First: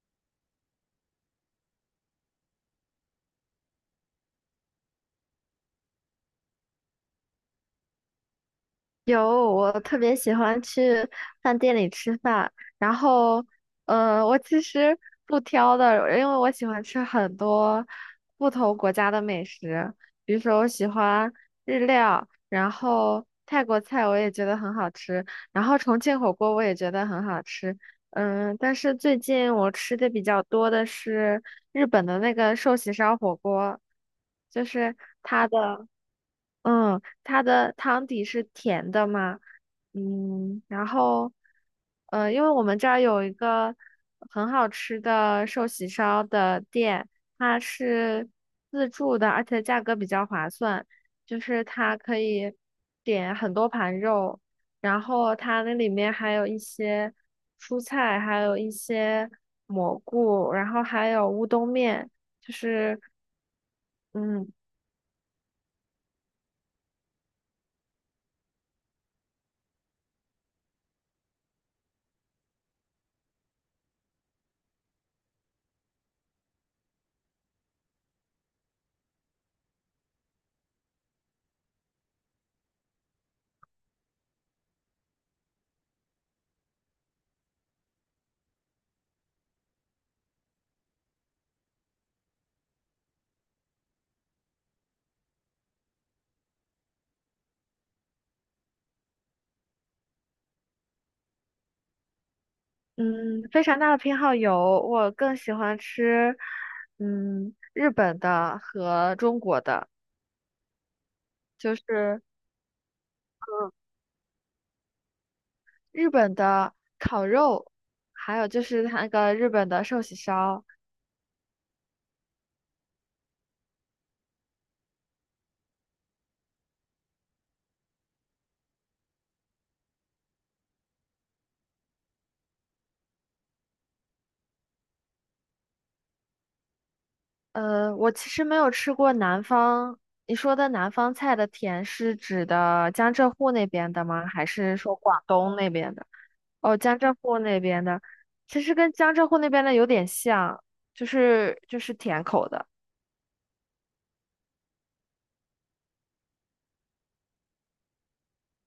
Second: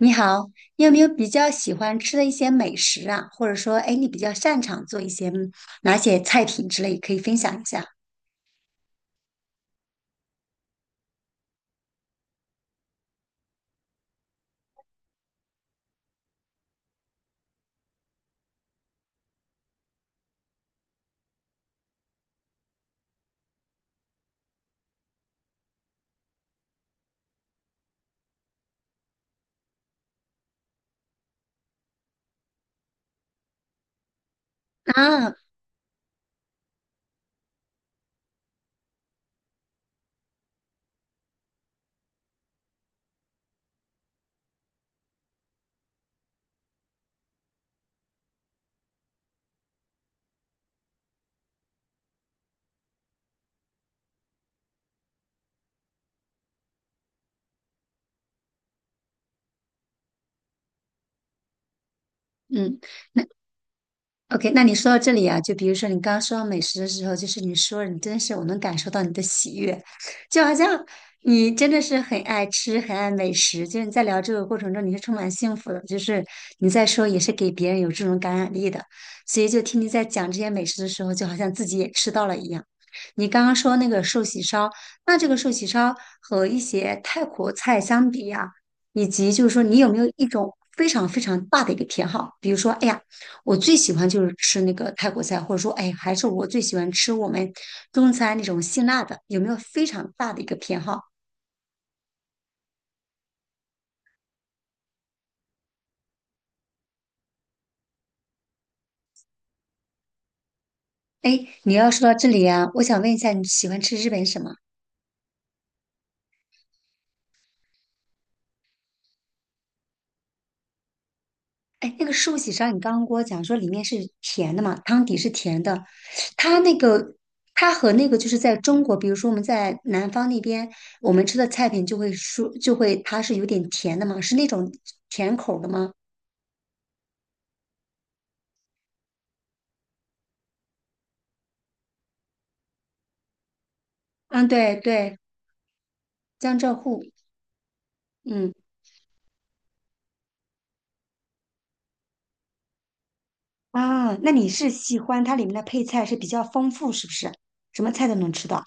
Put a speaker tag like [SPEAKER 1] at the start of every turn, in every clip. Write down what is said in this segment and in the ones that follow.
[SPEAKER 1] 你好，你有没有比较喜欢吃的一些美食啊？或者说，哎，你比较擅长做一些哪些菜品之类，可以分享一下
[SPEAKER 2] 有，我特别喜欢去饭店里吃饭。然后，我其实不挑的，因为我喜欢吃很多不同国家的美食。比如说我喜欢日料，然后泰国菜我也觉得很好吃，然后重庆火锅我也觉得很好吃。但是最近我吃的比较多的是日本的那个寿喜烧火锅，就是
[SPEAKER 1] 啊？
[SPEAKER 2] 它的。它的汤底是甜的嘛。然后，因为我们这儿有一个很好吃的寿喜烧的店，它是自助的，而且价格比较划算，就是它可以点很多盘肉，然后它那里面还有一些蔬菜，还有一些蘑菇，然后还有乌冬面，就
[SPEAKER 1] 嗯。
[SPEAKER 2] 是。
[SPEAKER 1] OK，
[SPEAKER 2] 嗯，
[SPEAKER 1] 那你说到这里啊，就比如说你刚刚说到美食的时候，就是你说你真是我能感受到你的喜悦，就好像你真的是很爱吃、很爱美食，就是你在聊这个过程中你是充满幸福的，就是你在说也是给别人有这种感染力的，所以就听你在讲这些美食的时候，就好像自己也吃到了一样。你刚刚说那个寿喜烧，那这个寿喜烧和一些泰国菜相比呀、以及就是说，你有没有一种非常非常大的一个偏好？比如说，哎呀，我最喜欢就是吃那个泰国菜，或者说，哎，还是我最喜欢吃我们中餐那种辛辣的，有没有非常大的一个偏好？
[SPEAKER 2] 嗯，非常大的偏好有，我更喜欢吃，日本的和中国的。
[SPEAKER 1] 哎，你
[SPEAKER 2] 就
[SPEAKER 1] 要说到
[SPEAKER 2] 是
[SPEAKER 1] 这里啊，我想问一下，你喜欢吃日本什么？
[SPEAKER 2] 日本的烤肉，还有就是它那个日本的寿喜烧。
[SPEAKER 1] 哎，那个寿喜烧，你刚刚跟我讲说里面是甜的嘛，汤底是甜的，它那个它和那个就是在中国，比如说我们在南方那边，我们吃的菜品就会说就会它是有点甜的嘛，是那种甜口的吗？
[SPEAKER 2] 我其实没有吃过南方，你说的南方菜的甜是指的江浙沪那边的吗？还
[SPEAKER 1] 嗯，对
[SPEAKER 2] 是说
[SPEAKER 1] 对，
[SPEAKER 2] 广东那边的？
[SPEAKER 1] 江浙
[SPEAKER 2] 哦，江
[SPEAKER 1] 沪，
[SPEAKER 2] 浙沪那边的，
[SPEAKER 1] 嗯。
[SPEAKER 2] 其实跟江浙沪那边的有点像，就是甜口的。
[SPEAKER 1] 啊，那你是喜欢它里面的配菜是比较丰富，是不是？什么菜都能吃到。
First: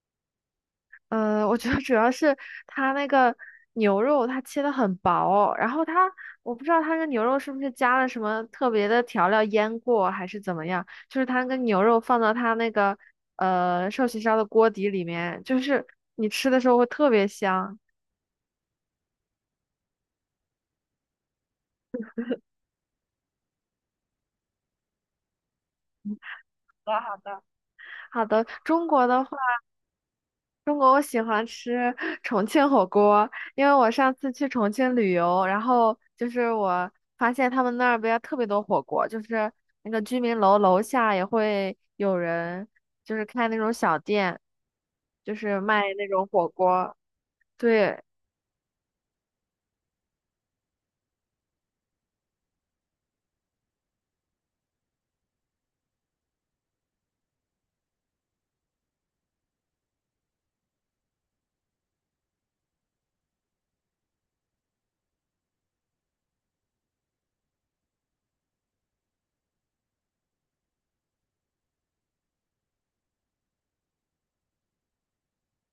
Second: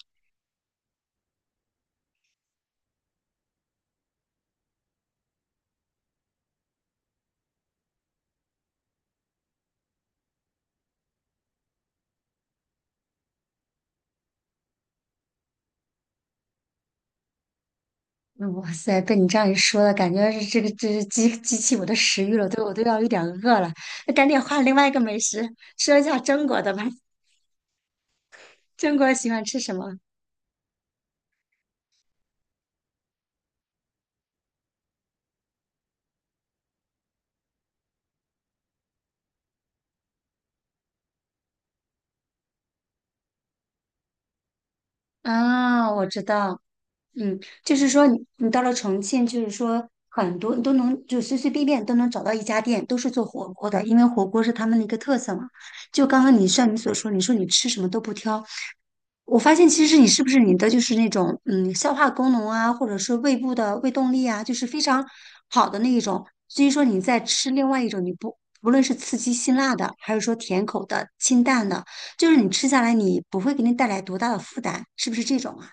[SPEAKER 2] 我觉得主要是它那个牛肉它切的很薄，然后它我不知道它那个牛肉是不是加了什么特别的调料腌过还是怎么样，就是它那个牛肉放到它那个寿喜烧的锅底里面，就是你吃的时候会特别香。
[SPEAKER 1] 嗯哇塞，被你这样一说了，感觉是这个这是激起我的食欲了，对我都要有点饿了。那赶紧换另外一个美食，说一下中国的吧。
[SPEAKER 2] 好的，好的，好的，中
[SPEAKER 1] 中
[SPEAKER 2] 国
[SPEAKER 1] 国
[SPEAKER 2] 的
[SPEAKER 1] 喜
[SPEAKER 2] 话。
[SPEAKER 1] 欢吃什么？
[SPEAKER 2] 中国我喜欢吃 重庆火锅，因为我上次去重庆旅游，然后就是我发现他们那儿边特别多火锅，就是那个居民楼楼下也会有人就是开那种小店，就是卖
[SPEAKER 1] 啊，我
[SPEAKER 2] 那
[SPEAKER 1] 知
[SPEAKER 2] 种火
[SPEAKER 1] 道，
[SPEAKER 2] 锅。
[SPEAKER 1] 嗯，就是
[SPEAKER 2] 对，
[SPEAKER 1] 说你到了重庆，就是说很多你都能就随随便便都能找到一家店，都是做火锅的，因为火锅是他们的一个特色嘛。就刚刚你像你所说，你说你吃什么都不挑，我发现其实你是不是你的就是那种消化功能啊，或者是胃部的胃动力啊，就是非常好的那一种。所以说你在吃另外一种，你不无论是刺激辛辣的，还是说甜口的、清淡的，就是你吃下来你不会给你带来多大的负担，是不是这种啊？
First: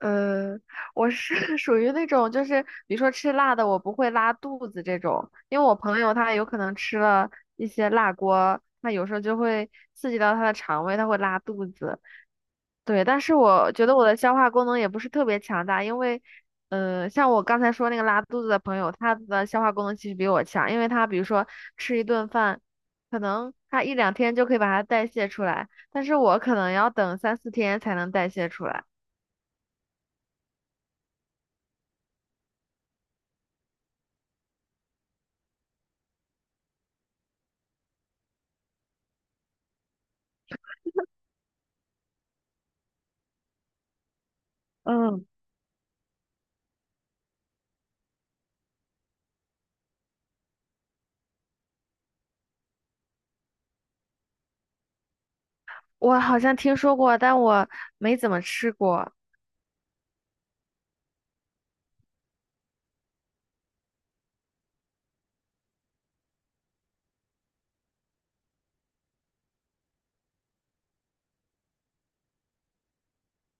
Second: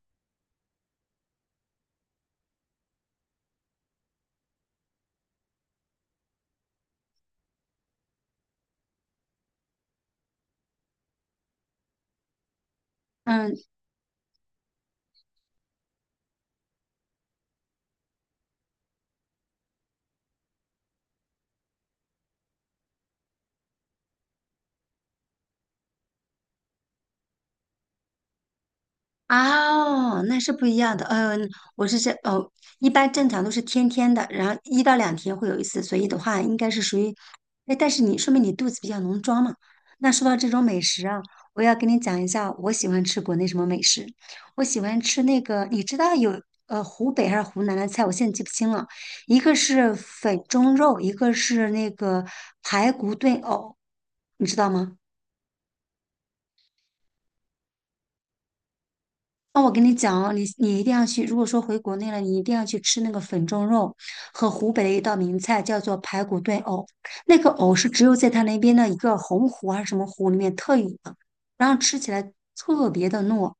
[SPEAKER 2] 呃，我是 属于那种，就是比如说吃辣的，我不会拉肚子这种，因为我朋友他有可能吃了一些辣锅，他有时候就会刺激到他的肠胃，他会拉肚子。对，但是
[SPEAKER 1] 嗯，
[SPEAKER 2] 我觉得我的消化功能也不是特别强大，因为，像我刚才说那个拉肚子的朋友，他的消化功能其实比我强，因为他比如说吃一顿饭，可能他一两天就可以把它代谢出来，但是我可能要等三四天才能代谢出来。
[SPEAKER 1] 哦，那是不一样的。嗯，我是这哦，一般正常都是天天的，然后一到两天会有一次，所以的话应该是属于，哎，但是你说明你肚子比较能装嘛。那说到这种美食啊，我要跟你讲一下，我喜欢吃国内什么美食。我喜欢吃
[SPEAKER 2] 嗯，
[SPEAKER 1] 那个，你知道有湖北还是湖南的菜，我现在记不清了，一个是粉蒸肉，一个是那个排骨炖藕，你知道吗？
[SPEAKER 2] 我好像听说过，但我没怎么吃过。
[SPEAKER 1] 那我跟你讲哦，你一定要去。如果说回国内了，你一定要去吃那个粉蒸肉和湖北的一道名菜，叫做排骨炖藕。那个藕是只有在他那边的一个洪湖还是什么湖里面特有的，然后吃起来特别的糯。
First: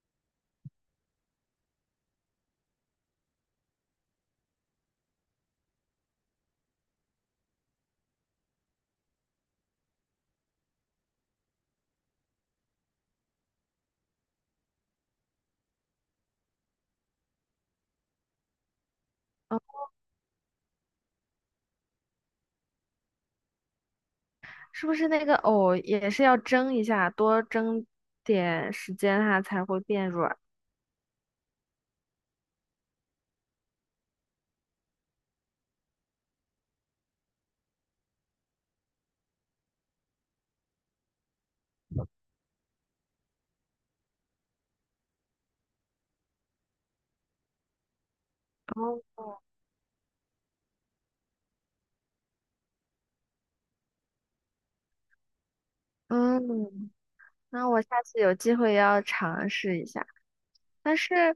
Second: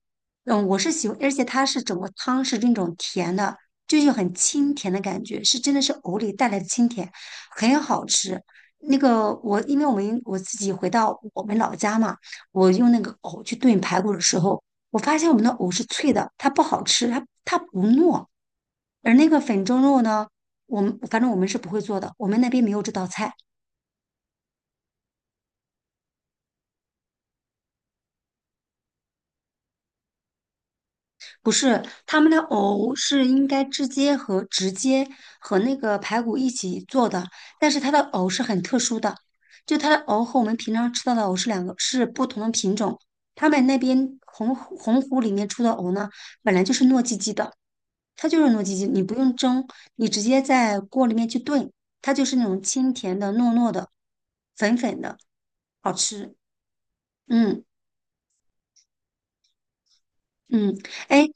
[SPEAKER 1] 嗯，我是喜欢，而且它是整个汤是那种甜的，就是有很清甜的感觉，是真的是藕里带来的清甜，很好吃。那个我，因为我们我自己回到我们老家嘛，我用那个藕去炖排骨的时候。我发现我们的藕是脆的，它不好吃，它不糯。而那个
[SPEAKER 2] 嗯，
[SPEAKER 1] 粉蒸肉呢，我们反正我们是不会做的，我们那边没有这道菜。
[SPEAKER 2] 是不是那个藕也是要蒸一下，多蒸点时间它才会变软？
[SPEAKER 1] 不是，他们的藕是应该直接和那个排骨一起做的，但是它的藕是很特殊的，就它的藕和我们平常吃到的藕是两个是不同的品种。他们那边洪湖里面出的藕呢，本来就是糯叽叽的，它就是糯叽叽，
[SPEAKER 2] 哦
[SPEAKER 1] 你不用蒸，你直接在锅里面去炖，它就是那种清甜的、糯糯的、粉粉的，好吃。
[SPEAKER 2] 嗯，
[SPEAKER 1] 嗯
[SPEAKER 2] 那我下次有机会要尝试一下。
[SPEAKER 1] 嗯，
[SPEAKER 2] 但
[SPEAKER 1] 哎
[SPEAKER 2] 是，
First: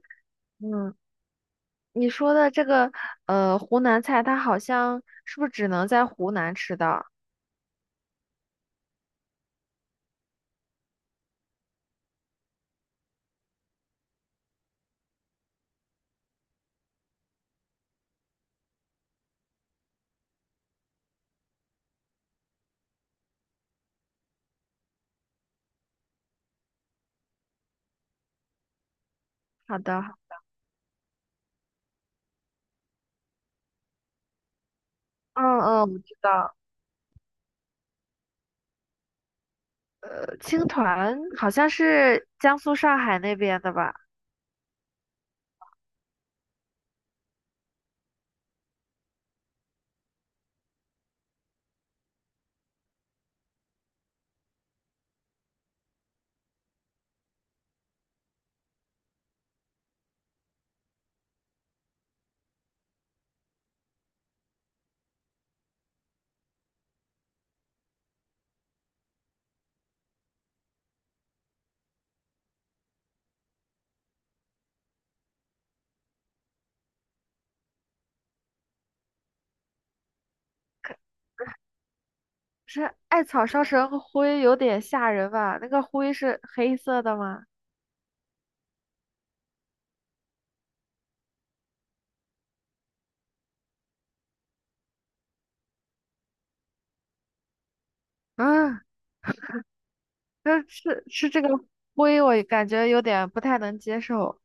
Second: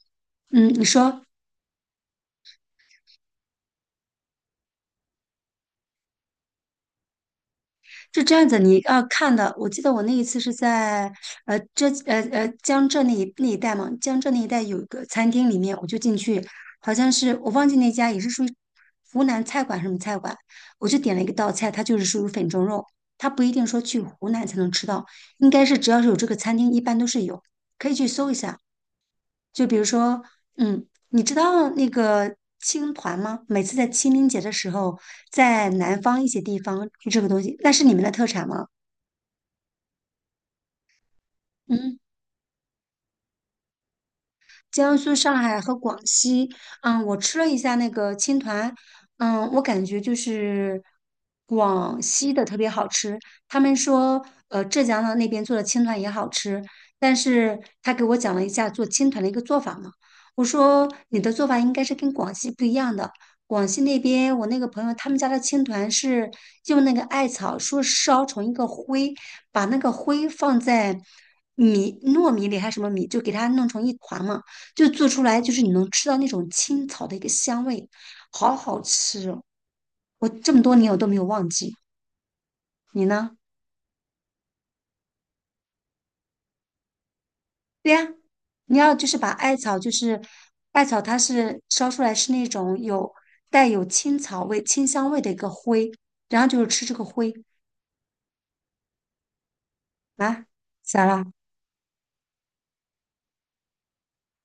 [SPEAKER 1] 嗯，你
[SPEAKER 2] 嗯，
[SPEAKER 1] 说
[SPEAKER 2] 你说的这个湖南菜，它好像是不是只能在湖南吃到？
[SPEAKER 1] 是这样子，你要看的。我记得我那一次是在呃浙呃呃江浙那一带嘛，江浙那一带有一个餐厅里面，我就进去，好像是我忘记那家也是属于湖南菜馆什么菜馆，我就点了一个道菜，它就是属于粉蒸肉，它不一定说去湖南才能吃到，应该是只要是有这个餐厅，一般都是有，可以去搜一下。就比
[SPEAKER 2] 好
[SPEAKER 1] 如
[SPEAKER 2] 的，
[SPEAKER 1] 说，嗯，你知道那个青团吗？每次在清明节的时候，
[SPEAKER 2] 嗯
[SPEAKER 1] 在
[SPEAKER 2] 嗯，我
[SPEAKER 1] 南
[SPEAKER 2] 知
[SPEAKER 1] 方一些
[SPEAKER 2] 道，
[SPEAKER 1] 地方就这个东西，那是你们的特产吗？
[SPEAKER 2] 青团好像
[SPEAKER 1] 嗯，
[SPEAKER 2] 是江苏上海那边的吧？
[SPEAKER 1] 江苏、上海和广西。嗯，我吃了一下那个青团，嗯，我感觉就是广西的特别好吃。他们说，呃，浙江的那边做的青团也好吃，但是他给我讲了一下做青团的一个做法嘛。我说你的做法应该是跟广西不一样的。广西那边，我那个朋友他们家的青团是用那个艾草说烧成一个灰，把那个灰放在米糯米里还是什么米，就给它弄成一团嘛。就做出来就是你能吃到那种青草的一个香味，好好吃哦！我这么多年我都没有忘记。
[SPEAKER 2] 是
[SPEAKER 1] 你
[SPEAKER 2] 艾
[SPEAKER 1] 呢？
[SPEAKER 2] 草烧成灰有点吓人吧？那个灰是黑色的吗？
[SPEAKER 1] 对呀，你要就是把艾草，就是艾草，它是烧出来是那种有带有青草味、清香味的一个灰，然后就是吃这个灰
[SPEAKER 2] 啊，
[SPEAKER 1] 啊，
[SPEAKER 2] 那
[SPEAKER 1] 咋
[SPEAKER 2] 是吃
[SPEAKER 1] 啦？
[SPEAKER 2] 这个灰，我感觉有点不太能接受。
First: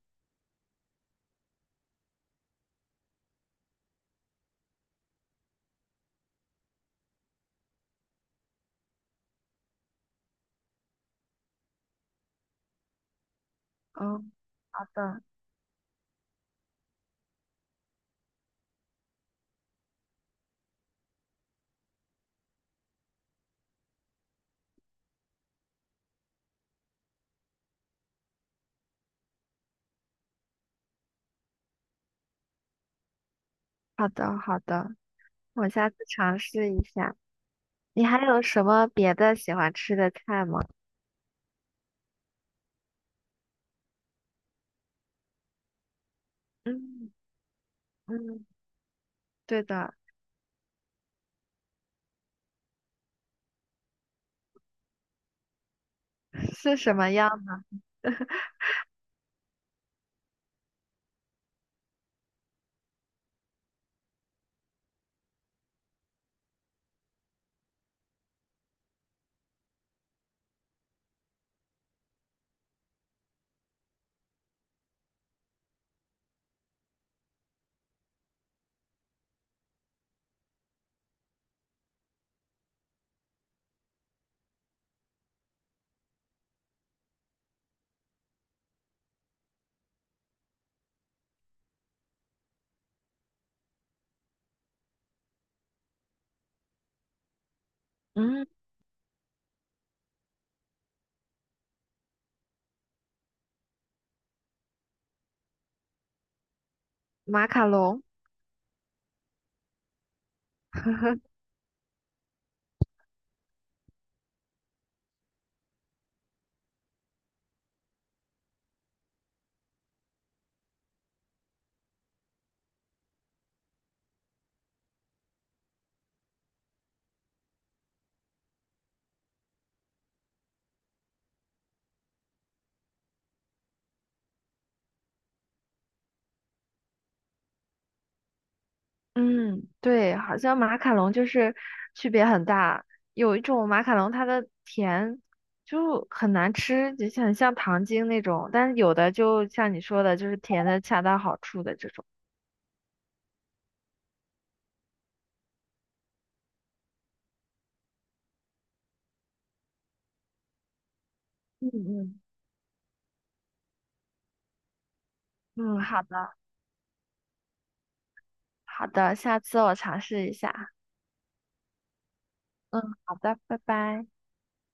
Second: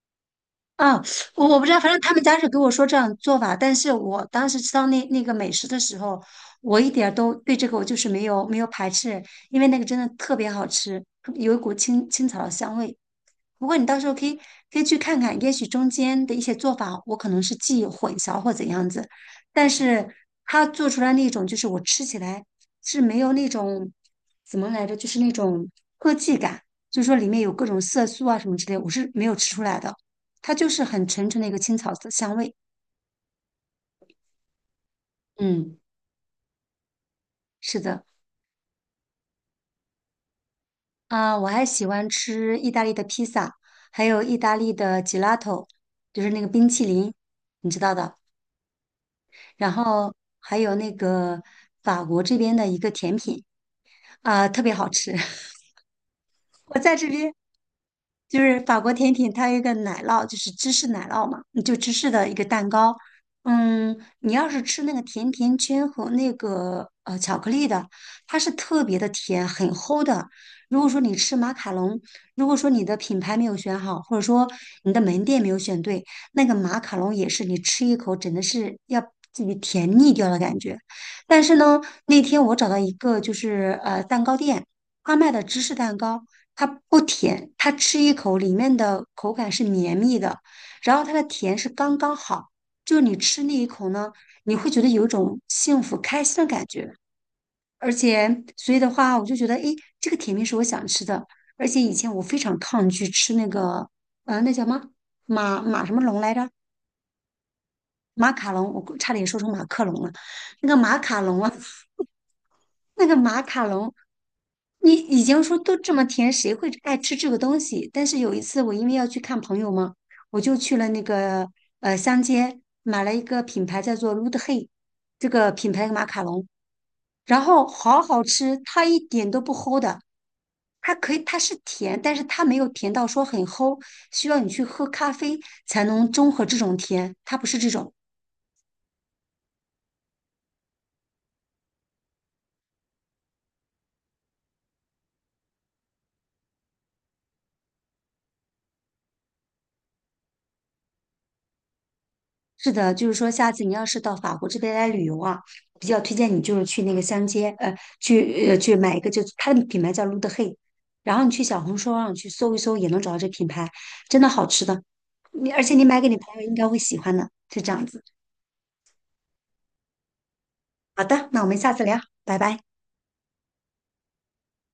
[SPEAKER 1] 啊，我我不知道，反正他们家是给我说这样做法，但是我当时吃到那个美食的时候，我一点儿都对这个我就是没有排斥，因为那个真的特别好吃，有一股青青草的香味。不过你到时候
[SPEAKER 2] 嗯，
[SPEAKER 1] 可以
[SPEAKER 2] 好
[SPEAKER 1] 去看
[SPEAKER 2] 的，
[SPEAKER 1] 看，也许中间的一些做法我可能是记忆混淆或怎样子，但是他做出来那种就是我吃起来是没有那种怎么来着，就是那种科技感，就是说里面有各种色素啊什么之类，我是没有吃出来的。它就是很纯纯的一个青草的香味。
[SPEAKER 2] 好的，好的，我
[SPEAKER 1] 嗯，
[SPEAKER 2] 下次尝试一下。
[SPEAKER 1] 是的，
[SPEAKER 2] 你还有什么别的喜欢吃的菜吗？
[SPEAKER 1] 啊，我还喜欢吃意大利的披萨，还有意大利的 gelato，就是那个冰淇
[SPEAKER 2] 嗯
[SPEAKER 1] 淋，你知道的。
[SPEAKER 2] 嗯，对
[SPEAKER 1] 然
[SPEAKER 2] 的，
[SPEAKER 1] 后还有那个法国这边的一个甜品，啊，特别好吃。
[SPEAKER 2] 是
[SPEAKER 1] 我
[SPEAKER 2] 什
[SPEAKER 1] 在这
[SPEAKER 2] 么样？
[SPEAKER 1] 边，就是法国甜品，它有一个奶酪，就是芝士奶酪嘛，就芝士的一个蛋糕。嗯，你要是吃那个甜甜圈和那个巧克力的，它是特别的甜，很齁的。如果说你吃马卡龙，如果说你的品牌没有选好，或者说你的门店没有选对，那个马卡龙也是你吃一口真的是要自己甜腻掉的感觉。但是呢，那天我找到一个就是蛋糕店。他卖的芝士蛋糕，它不甜，它吃一口里面的口感是绵密的，然后它的甜是刚刚好，就是你吃那一口呢，你会觉得有一种幸福开心的感觉。而且，
[SPEAKER 2] 嗯，
[SPEAKER 1] 所以的话，我就觉得，诶，这个甜品是我想吃的。而且以前我非常抗拒吃那个，那叫什么什么龙来着？
[SPEAKER 2] 马卡龙。
[SPEAKER 1] 马卡龙，我差点说成马克龙了。那个马卡龙啊，那个马卡龙，你已经说都这么甜，谁会爱吃这个东西？但是有一次，我因为要去看朋友嘛，我就去了那个乡间买了一个品牌叫做 l u d e Hey 这个品牌的马卡龙，然后好好吃，它一点都不齁的。它可以，它是甜，但是它没有甜到说很齁，需要你去喝咖啡才能中和这种甜，它不是这种。
[SPEAKER 2] 嗯，对，好像马卡龙就是区别很大。有一种马卡龙，它的甜就很难吃，就像很像糖精那种；但是有的就像你说的，就是甜的恰到好处的这种。
[SPEAKER 1] 是的，就是说，下次你要是到法国这边来旅游啊，比较推荐你就是去那个香街，去去买一个，就是它的品牌叫 l u d h e 然后你去小
[SPEAKER 2] 嗯
[SPEAKER 1] 红书上
[SPEAKER 2] 嗯
[SPEAKER 1] 去搜一搜，也能找到这品牌，真的好吃的。你而且
[SPEAKER 2] 嗯，
[SPEAKER 1] 你买
[SPEAKER 2] 好
[SPEAKER 1] 给你朋
[SPEAKER 2] 的，
[SPEAKER 1] 友应该会喜欢的，就这样子。
[SPEAKER 2] 好的，下次我尝试一下。
[SPEAKER 1] 好的，那我们下次聊，拜拜。
[SPEAKER 2] 嗯，好的，拜拜。